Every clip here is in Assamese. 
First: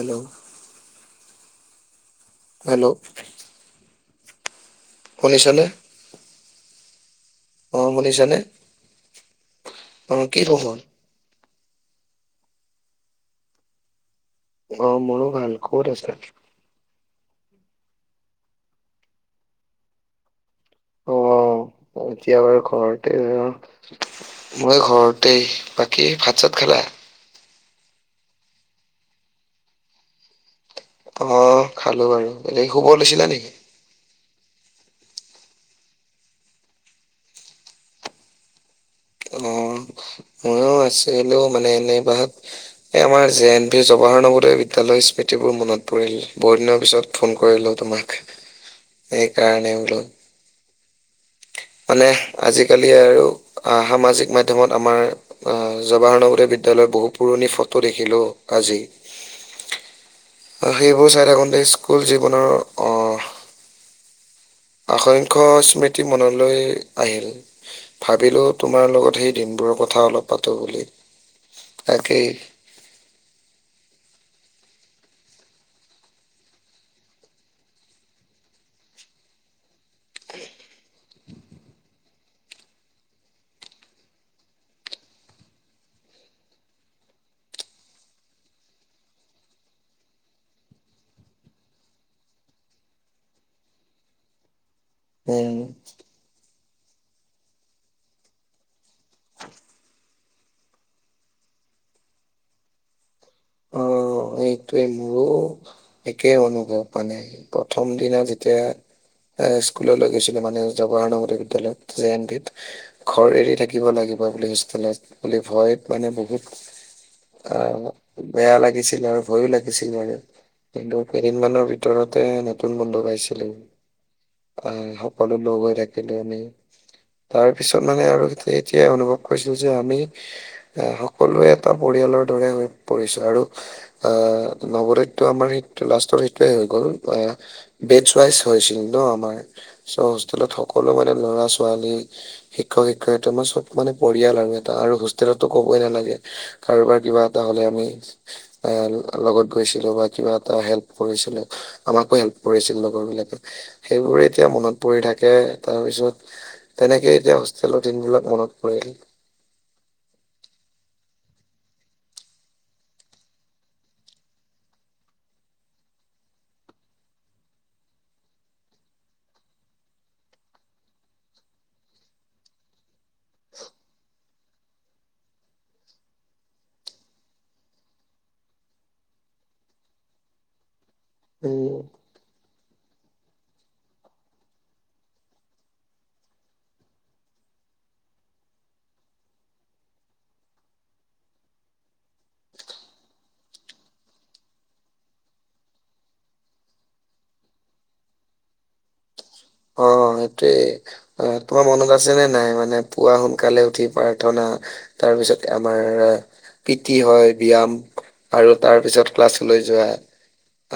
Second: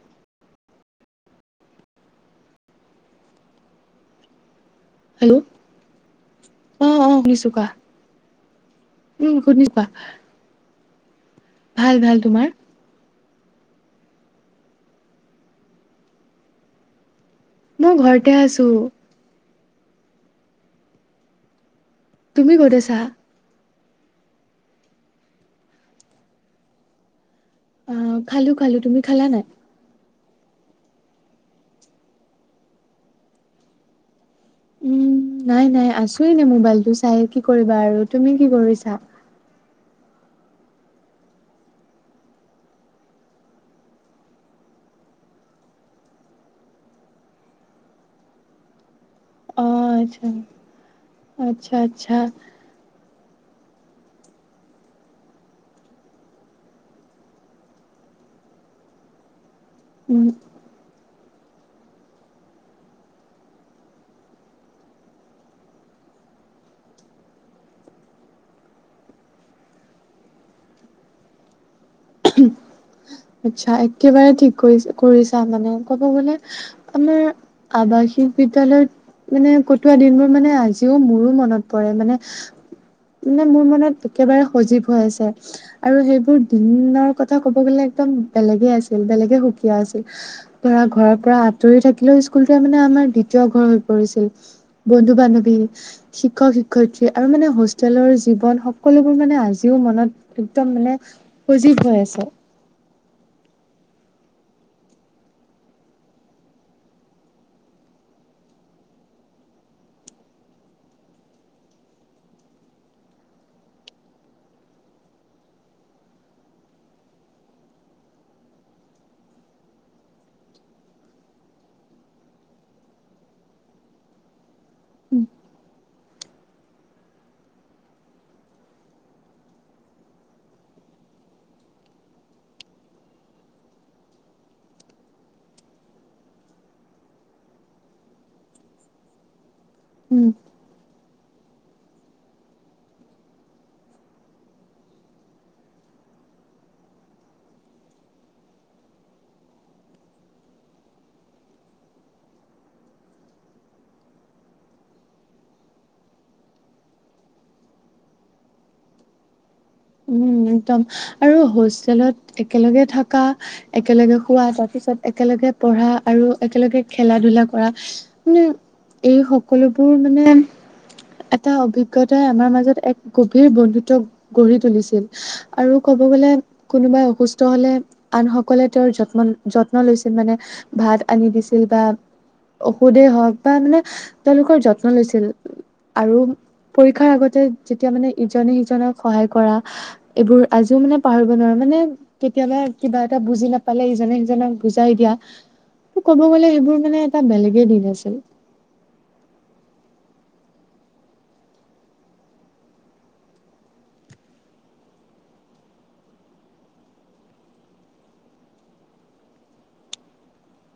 হেল্ল' হেল্ল', হেল্ল' শুনিছা নে? অ', অ', শুনিছো। কোৱা অ, শুনিছা নে উম শুনিছো অ, কি খবৰ? ভাল-ভাল তোমাৰ? অ, মোৰো ভাল কত আছা? মই ঘৰতে আছো। উম, এতিয়া তুমি বাৰু ক'ত আছা ঘৰতে [unintelligible] মই ঘৰতেই বাকী ভাত চাত খালা? অ, খালো-খালো তুমি খালা নাই? অ, খালো বাৰু এনেই শুব লৈছিলা নেকি? উম নাই নাই আছোএনে মোবাইলটো চাই কি কৰিবা আৰু তুমি কি কৰিছা? অ ময়ো আছো এনৈ মানে এনেই বাহাত এই আমাৰ জে এন ভি জৱাহৰ নৱোদয়ৰ বিদ্যালয়ৰ স্মৃতিবোৰ মনত পৰিল বহুত দিনৰ পিছত ফোন কৰিলো তোমাক অ সেইকাৰণে বুলো [inaudible] মানে আচ্ছা আজিকালি আৰু সামাজিক মাধ্যয়মত আমাৰ আহ জৱাহৰনগৰৱ বিদ্যালয়ৰ বহুত পুৰণি ফটো দেখিলো আজি [inaudible] সেইবোৰ চাই থাকোঁতে স্কুল জীৱনৰ অসংখ্য স্মৃতি মনলৈ আহিল ভাবিলোঁ তোমাৰ লগত সেই দিনবোৰৰ কথা অলপ পাতো বুলি তাকেই আচ্ছা একেবাৰে ঠিক কৰি কৰিছা মানে ক'ব গলে আমাৰ আৱাসিক বিদ্যয়ালয়ত মানে কটোৱা দিনবোৰ মানে আজিও মোৰো মনত পৰে মানে মানে মোৰ মনত একেবাৰে সজীৱ হৈ আছে আৰু সেইবোৰ দিনৰ কথা ক'ব গ'লে একদম বেলেগে আছিল বেলেগে সুকীয়া আছিল ধৰা ঘৰৰ পৰা আঁতৰি থাকিলেও স্কুলটোৱে মানে আমাৰ দ্বিতীয় ঘৰ হৈ পৰিছিল বন্ধু বান্ধৱী উম। শিক্ষক শিক্ষয়িত্ৰী আৰু মানে হোষ্টেলৰ জীৱন সকলোবোৰ মানে আজিও মনত একদম মানে সজীৱ হৈ আছে। অ এইটোৱে মোৰো একেই অনুভৱ মানে প্ৰথম দিনা যেতিয়া এ স্কুললৈ গৈছিলো মানে জৱৰণ বিদ্যালয়ত জে এনটিত ঘৰ এৰি থাকিব লাগিব বুলি হোষ্টেলত বুলি ভয় মানে বহুত অ বেয়া লাগিছিল আৰু ভয়ো লাগিছিল মান কিন্তু কেইদিনমানৰ ভিতৰতে নতুন বন্ধু পাইছিলে আহ সকলো লগ হৈ থাকিলো আনে তাৰ পিছত মানে আৰু এতিয়া অনুভৱ কৰিছোঁ যে আমি আহ সকলোৱে এটা পৰিয়ালৰ দৰে হৈ পৰিছে আৰু আহ নৱদতটো আমাৰ সেইটো লাষ্টৰ সেইটোৱে হৈ গ'ল আহ বেড ৱাইচ হৈছিল ন আমাৰ চ উম। হোষ্টেলত সকলো মানে ল'ৰা ছোৱালী শিক্ষক শিক্ষয়িত মই চব মানে পৰিয়াল আৰু এটা আৰু হোষ্টেলতো ক'বই নালাগে কাৰোবাৰ কিবা এটা হ'লে আ এ লগত গৈছিলো বা কিবা এটা হেল্প কৰিছিলো আমাকো হেল্প কৰিছিল লগৰ বিলাকে সেইবোৰে এতিয়া মনত পৰি থাকে তাৰপিছত তেনেকে এতিয়া হোষ্টেলৰ দিনবিলাক মনত পৰিল। উম একদম আৰু হোষ্টেলত একেলগে থকা একেলগে খোৱা তাৰপিছত একেলগে পঢ়া আৰু একেলগে খেলা ধূলা কৰা মানে এই সকলোবোৰ মানে এটা অভিজ্ঞতাই আমাৰ মাজত এক গভীৰ বন্ধুত্ব গঢ়ি তুলিছিল আৰু ক'ব গ'লে কোনোবাই অসুস্থ হলে আন সকলে তেওঁৰ যত্ন যত্ন লৈছিল মানে ভাত আনি দিছিল উম বা ঔষুধেই হওক বা মানে তেওঁলোকৰ যত্ন লৈছিল আৰু পৰীক্ষাৰ আগতে যেতিয়া মানে ইজনে সিজনক সহায় কৰা এইবোৰ আজিও মানে পাহৰিব নোৱাৰো মানে কেতিয়াবা কিবা এটা বুজি নাপালে ইজনে সিজনক বুজাই দিয়া ত ক'ব গ'লে সেইবোৰ মানে এটা বেলেগে দিন আছিল অ সেইটোৱেই হয় তোমাৰ মনত আছে নে নাই মানে পুৱা সোনকালে উঠি প্ৰাৰ্থনা তাৰপিছত আমাৰ পিটি হয় ব্যয়ায়াম আৰু তাৰ পিছত ক্লাছলৈ যোৱা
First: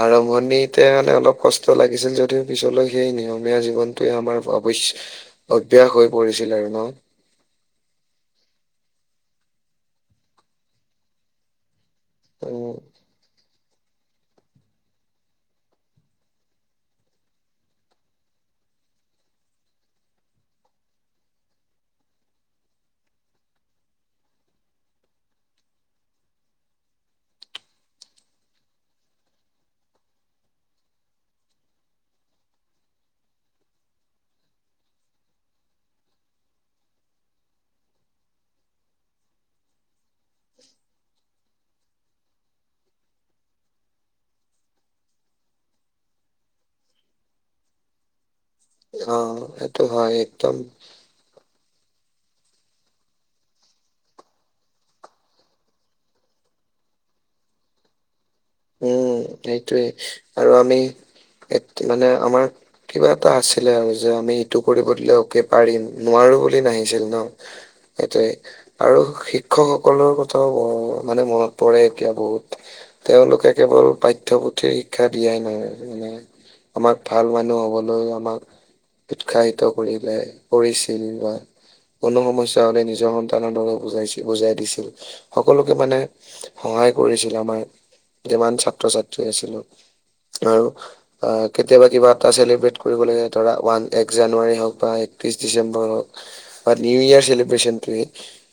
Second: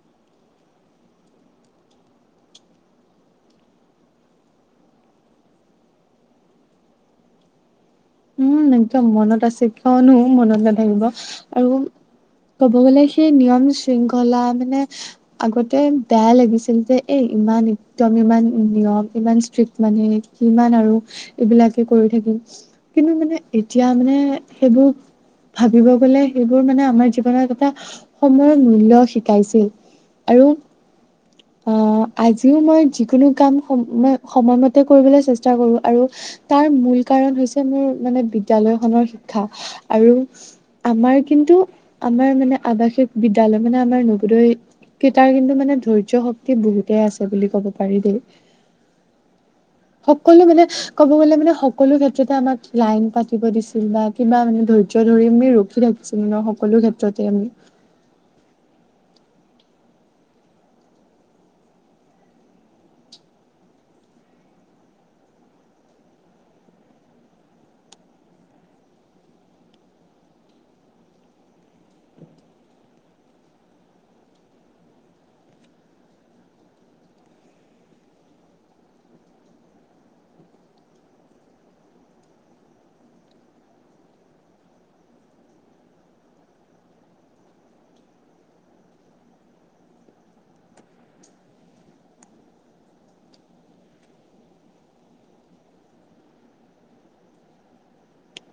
আৰম্ভণিতে মানে অলপ কষ্ট লাগিছিল যদিও পিছলৈ সেইয় নিয়ম ধীয়া জীৱনটোৱে আমাৰ অৱশ্যে অভ্য়াস হৈ পৰিছিল ন উম একদম মনত আছে কিয়নো মনত নাথাকিব আৰু ক'ব উম গ'লে সেই নিয়ম শৃংখলা মানে আগতে বেয়া লাগিছিল যে এ ইমান এক্দম ইমান নিয়ম ইমান ষ্ট্ৰিক্ট মানে সমান আৰু এইবিলাকে কৰি থাকিম কিন্তু মানে এতিয়া মানে সেইবোৰ ভাবিব গ'লে সেইবোৰ মানে আমাৰ জীৱনত এটা সময়ৰ মূল্য শিকাইছিল আৰু [unintelligible] অ আজিও মই যিকোনো কাম ম সময়মতে কৰিবলৈ চেষ্টা কৰো আৰু তাৰ মূল কাৰণ হৈছে মোৰ মানে বিদ্যয়ালয়খনৰ শিক্ষা আৰু আমাৰ কিন্তু আমাৰ মানে আৱাসিক বিদ্যালয় মানে আমাৰ নবোদয় ক তাৰ কিন্তু মানে ধৈৰ্য শক্তি বহুতেই আছে বুলি ক'ব পাৰি দেই অ সেইটো হয় সকলো একদম মানে ক'ব গলে মানে সকলো ক্ষেত্ৰতে আমাক লাইন পা [unintelligible] দিছিল বা কিবা মানে ধৈৰ্য ধৰি আমি ৰখি থাকিছিলো ন সকলো ক্ষেত্ৰতে আমি উম সেইটোৱে আৰু আমি মানে আমাৰ কিবা এটা আছিলে আৰু যে আমি ইটো কৰিব দিলে এককে পাৰিম নোৱাৰো বুলি নাহিছিল ন সেইটোৱে আৰু শিক্ষকসকলৰ কথাও ব মানে মনত পৰে এতিয়া বহুত তেওঁলোক কেৱল পাঠ্যপুথিৰ শিক্ষা দিয়াই নহয় ম আমাক ভাল মানুহ হ'বলৈ আমাক উৎসাহিত কৰিলে কৰিছিল বা কোনো সমস্যা হলে নিজৰ সন্তানৰ দ বুজাই বুজাই দিছিল সকলোকে মানে সহায় কৰিছিল আমাৰ যিমান ছাত্ৰ ছাত্ৰী আছিলো তাৰু অ কেতিয়াবা কিবা এটা চেলিব্ৰেট কৰিব লাগে ধৰা ওৱান এক জানুৱাৰী হওঁক বা একত্ৰিশ ডিচেম্বৰ হওঁক বা নিউ ইয়াৰ চেেলিব্ৰেশনটো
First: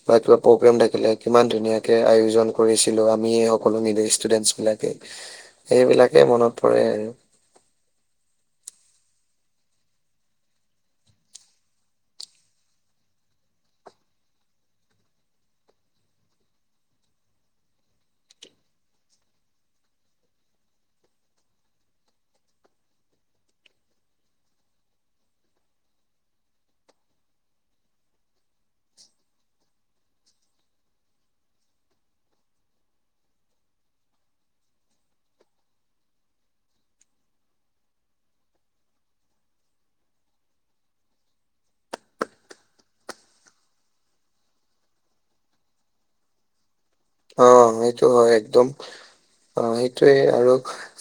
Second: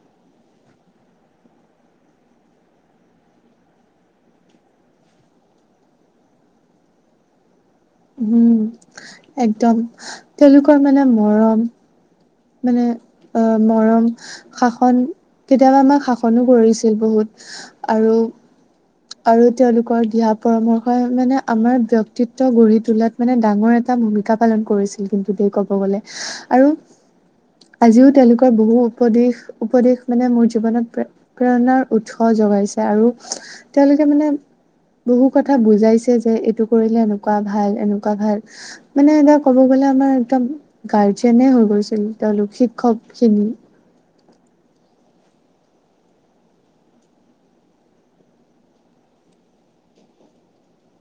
বা কিবা প্ৰগ্ৰেম থাকিলে কিমান ধুনীয়াকে আয়োজন কৰিছিলো আমি সকলো [unintelligible] ষ্টুডেন্ট বিলাকে সেইবিলাকে মনত পৰে আৰু উম একদম তেওঁলোকৰ মানে মৰম মানে অ মৰম শাসন কেতিয়াবা আমাক শাসনো কৰিছিল বহুত আৰু আৰু তেওঁলোকৰ দিয়া পৰামৰ্শই মানে আমাৰ ব্যক্তিত্ব গঢ়ি তোলাত মানে ডাঙৰ এটা ভূমিকা পালন কৰিছিল কিন্তু দে ক'ব গ'লে আৰু আজিও তেওঁলোকৰ বহু উপদেশ উপদেশ মানে মোৰ জীৱনতে প্ৰেৰণাৰ উৎস যগাইছে আৰু তেওঁলোকে মানে [unintelligible] বহু কথা বুজাইছে যে এইটো কৰিলে এনেকুৱা ভাল এনেকুৱা ভাল মানে এটা ক'ব গ'লে আমাৰ একদম গাৰ্জেনে হৈ গৈছিল তেওঁলোক শিক্ষক খিনি অ সেইটো হয় একদম অ সেইটোৱে আৰু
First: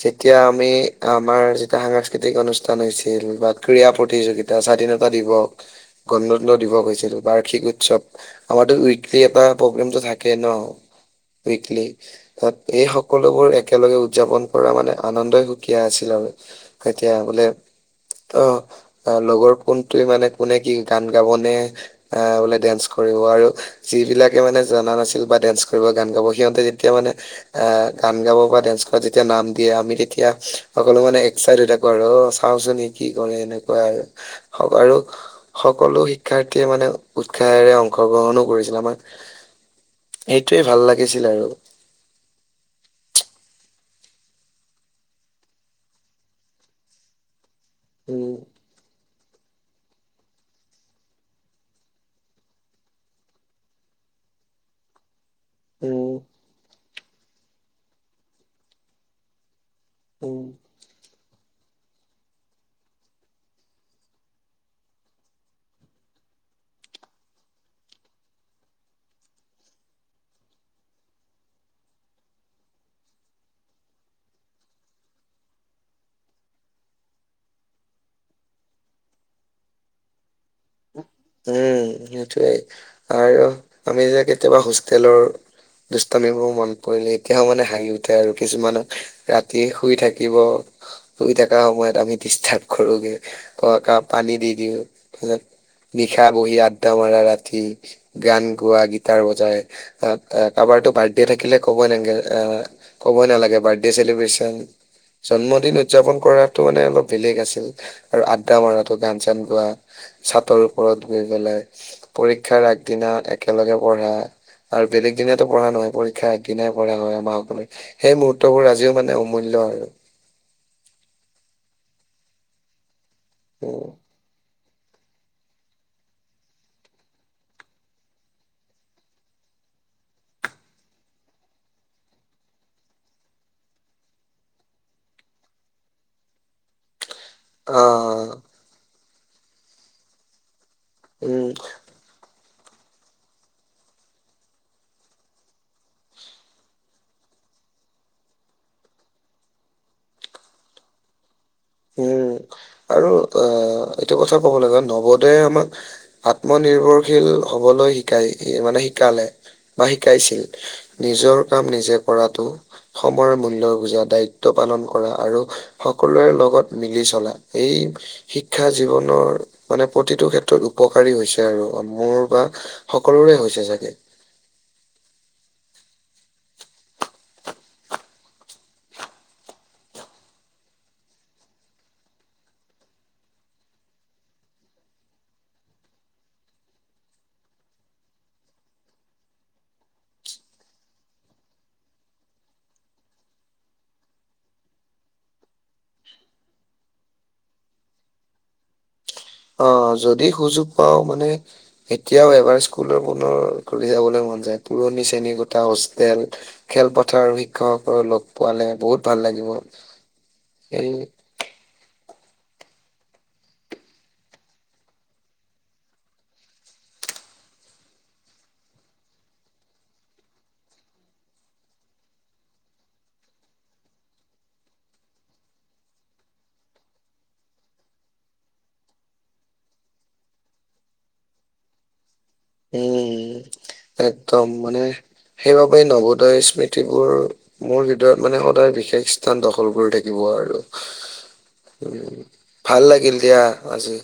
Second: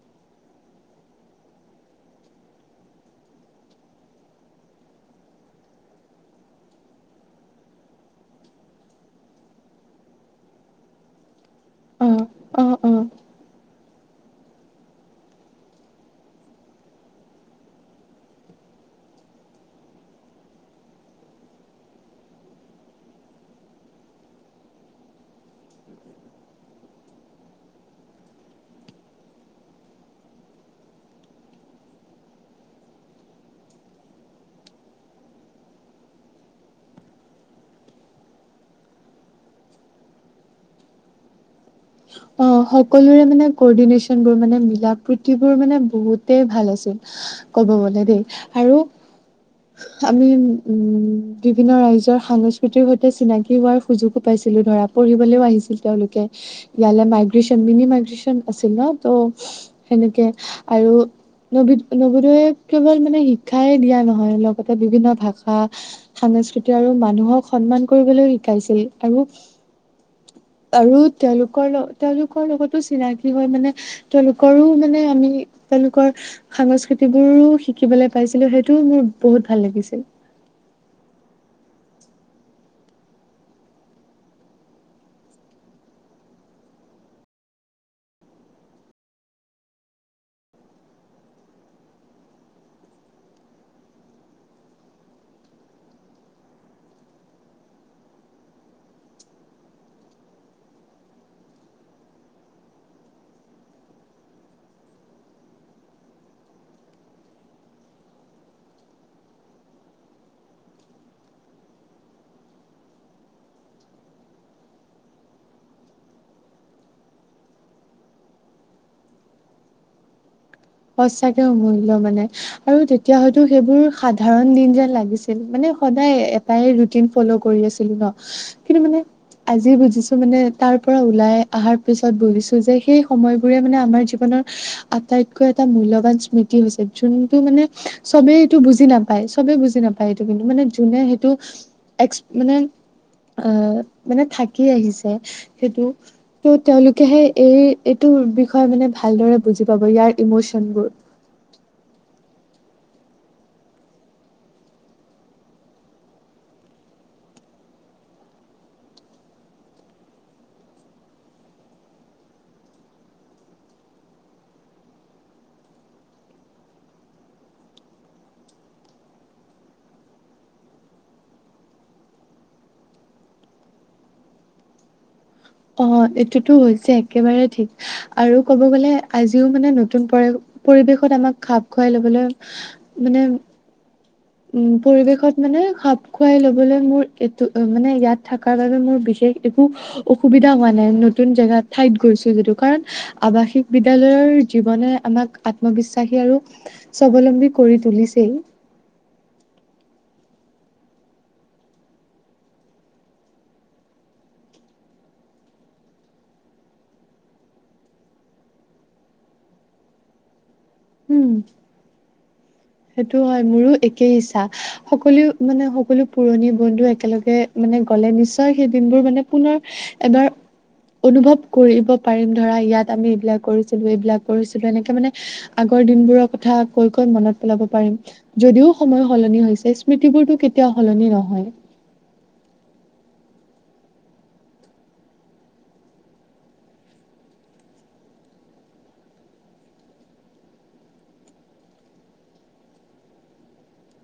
যেতিয়া আমি আমাৰ যেতিয়া সাংস্কৃতিক অনুষ্ঠান হৈছিল বা ক্ৰীড়া প্ৰতিযোগিতা তা স্বাধীনতা দিৱস গণতন্ত্ৰ দিৱস হৈছিল বাৰ্ষিক উৎসৱ আমাৰতো উইকলি এটা প্ৰগ্ৰেমটো থাকে ন উইকলি অ তাত অ এই অ সকলোবোৰ একেলগে উদযাপন কৰা মানে আনন্দই সুকীয়া আছিল আৰু এতিয়া বোলে অ অ লগৰ কোনটোৱে মানে কোনে কি গান গাবনে আহ বোলে ডেন্স কৰিব আৰু যিবিলাকে মানে জনা নাছিল বা ডেন্স কৰিব গান গাব সিহঁতে যেতিয়া মানে আহ গান গাব বা ডেন্স কৰা যেতিয়া নাম দিয়ে আমি তেতিয়া সকলো মানে চাইড হৈ থাকো আৰু অ চাওচোন সি কি কৰে এনেকুৱা আৰু হব আৰু সকলো শিক্ষাৰ্থীয়ে মানে উৎসাহেৰে অংশগ্ৰহণো কৰিছিল আমাৰ সেইটোৱেই ভাল লাগিছিল আৰু অ সকলোৰে মানে কৰ্ডিনেশচন বোৰ মানে মিলা প্ৰীতিবোৰ মানে বহুতেই ভাল আছিল ক'ব গলে দেই উম আৰু [inaudible] আমি উম বিভিন্ন ৰাইজৰ সাংস্কৃতিৰ সৈতে চিনাকি হোৱাৰ সুযোগো পাইছিলো ধৰা পঢ়িবলৈও আহিছিল উম তেওঁলোকে ইয়ালৈ মাইগ্ৰেচন মিনি মাইগ্ৰ্যন আছিল ন ত' সেনেকে উম আৰু নবি নৱোদয়ে কেৱল মানে শিক্ষাই দিয়া নহয় লগতে বিভিন্ন ভাষা সাংস্কৃতি আৰু মানুহক সন্মান কৰিবলৈ শিকাইছিল আৰু আৰু তেওঁলোক তেওঁলোকৰ তেওঁলোকৰ লগতো চিনাকি হয় মানে তেওঁলোকৰো মানে আমি তেওঁলোকৰ সাংস্কৃতি বোৰো শিকিবলৈ পাইছিলো সেইটো মোৰ বহুত ভাল লাগিছিল উম সেইটোৱেই আৰু আমি যে কেতিয়াবা হোষ্টেলৰ দুষ্টামিবোৰ মনত পৰিলে এতিয়াও মানে হাঁহি উঠে আৰু কিছুমানত ৰাতি শুই থাকিব শুই থকা সময়ত আমি ডিষ্টাৰ্ব কৰোগে ক কা পানী দি দিওঁ তাৰ পিছত নিশা বহি আদ্ডা মাৰা ৰাতি গান গোৱা গীটাৰ বজাই আ কাৰোবাৰতো বাৰ্থডে থাকিলে ক'বই নেলাগে আহ ক'বই নালাগে বাৰ্থডে চেলিব্ৰিচন জন্মদিন উদযাপন কৰাটো মানে অলপ বেলেগ আছিল আৰু আড্ডা মাৰাটো গান চান গোৱা চাদৰ ওপৰত গৈ পেলাই পৰীক্ষাৰ আগদিনা একেলগে পঢ়া আৰু বেলেগ দিনাতো পঢ়া নহয় পৰীক্ষা আগদিনাই পঢ়া হয় আমাৰ অকলে সেই মুহুৰ্তবোৰ আজিও মানে অমূল্য আৰু সচাকে অমূল্য মানে আৰু তেতিয়া হয়তো সেইবোৰ উম সা সাধাৰণ দিন যেন লাগিছিল মানে সদায় এটাই ৰুটিন ফ্ল কৰি আছিলো ন কিন্তু মানে আজি বুজিছো মানে তাৰ পৰা ওলাই অহাৰ পিছত বুজিছো যে সেই সময়বোৰে মানে আমাৰ জীৱনৰ আটাইতকৈ এটা মূল্যবান স্মৃতি হৈছে যোনটো মানে অ চবেই এইটো বুজি নাপায় চবে বুজি নাপায় এইটো কিন্তু মানে যোনে সেইটো উম এক্স মানে আহ মানে থাকি আহিছে সেইটো ত' তেওঁলোকেহে এই এইটোৰ বিষয়ে মানে ভালদৰে বুজি পাব ইয়াৰ ইমচেন বোৰ উম আৰু আহ এইটো কথা কব লাগিব নৱ দাই আমাক আত্মনিৰ্ভৰশীল হবলৈ শিকাই মানে শিকালে বা শিকাইছিল নিজৰ কাম নিজে কৰাটো সময়ৰ মূল্য বুজা দায়িত্ব পালন কৰা আৰু সকলোৰে লগত মিলি চলা এই শিক্ষা জীৱনৰ মানে প্ৰতিটো ক্ষেত্ৰত উপকাৰী হৈছে আৰু মোৰ বা সকলোৰে হৈছে চাগে! অ', এইটোতো হৈছে একেবাৰে ঠিক। আৰু ক'ব গ'লে আজিও মানে নতুন পৰি-পৰিৱেশত আমাক খাপ খুৱাই লবলৈ মানে উ, পৰিৱেশত মানে খাপ খুৱাই লবলৈ মোৰ এইটো মানে ইয়াত থকাৰ বাবে মোৰ বিশেষ একো অসুবিধা হোৱা নাই নতুন জেগাত ঠাইত গৈছো যদিও কাৰণ আৱাসিক বিদ্যলয়ৰ জীৱনে আমাক আত্মবিশ্বাসী আৰু স্বাৱলম্বী কৰি তুলিছেই। অ', যদি সুযোগ পাও মানে এতিয়াও এবাৰ স্কুলৰ পুনৰ ঘূৰি যাবলৈ মন যায় পুৰণি শ্ৰেণীকোঠা হোষ্টেল খেলপথাৰ আৰু শিক্ষকসকল লগ পোৱা হ'লে বহুত ভাল লাগিব এই উম। সেইটো হয়, মোৰো একেই ইচ্ছা। সকলোৱে মানে সকলো পুৰণি বন্ধু একেলগে মানে গ'লে নিশ্চয় সেই দিনবোৰ মানে পুনৰ এবাৰ অনুভৱ কৰিব পাৰিম ধৰা ইয়াত আমি এইবিলাক কৰিছিলো এইবিলাক কৰিছিলো এনেকে মানে আগৰ দিনবোৰৰ কথা কৈ কৈ মনত পেলাব পাৰিম যদিও সময় সলনি হৈছে স্মৃতিবোৰতো কেতিয়াও সলনি নহয়। উম, একদম মানে সেইবাবেই নৱোদয় স্মৃতিবোৰ মোৰ হৃদয়ত মানে সদায় বিশেষ স্থান দখল কৰি থাকিব আৰু। উম, ভাল লাগিল দিয়া আজি।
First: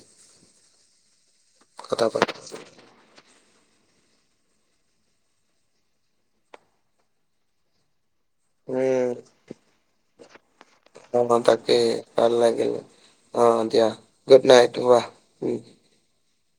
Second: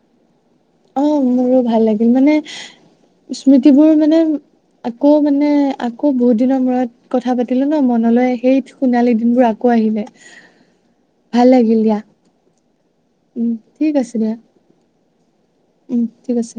অ', মোৰো ভাল কথা লাগিল পাতি মানে স্মৃতিবোৰ মানে আকৌ মানে আকৌ বহুত দিনৰ মূৰত কথা পাতিলো ন' মনলৈ সেই উম সোণালী দিনবোৰ আকৌ আহিলে। অ', ভাল তাকে লাগিল দিয়া ভাল লাগিল উম অ', দিয়া ঠিক আছে দিয়া গুড নাইট শুৱা উম। উম, ঠিক আছে।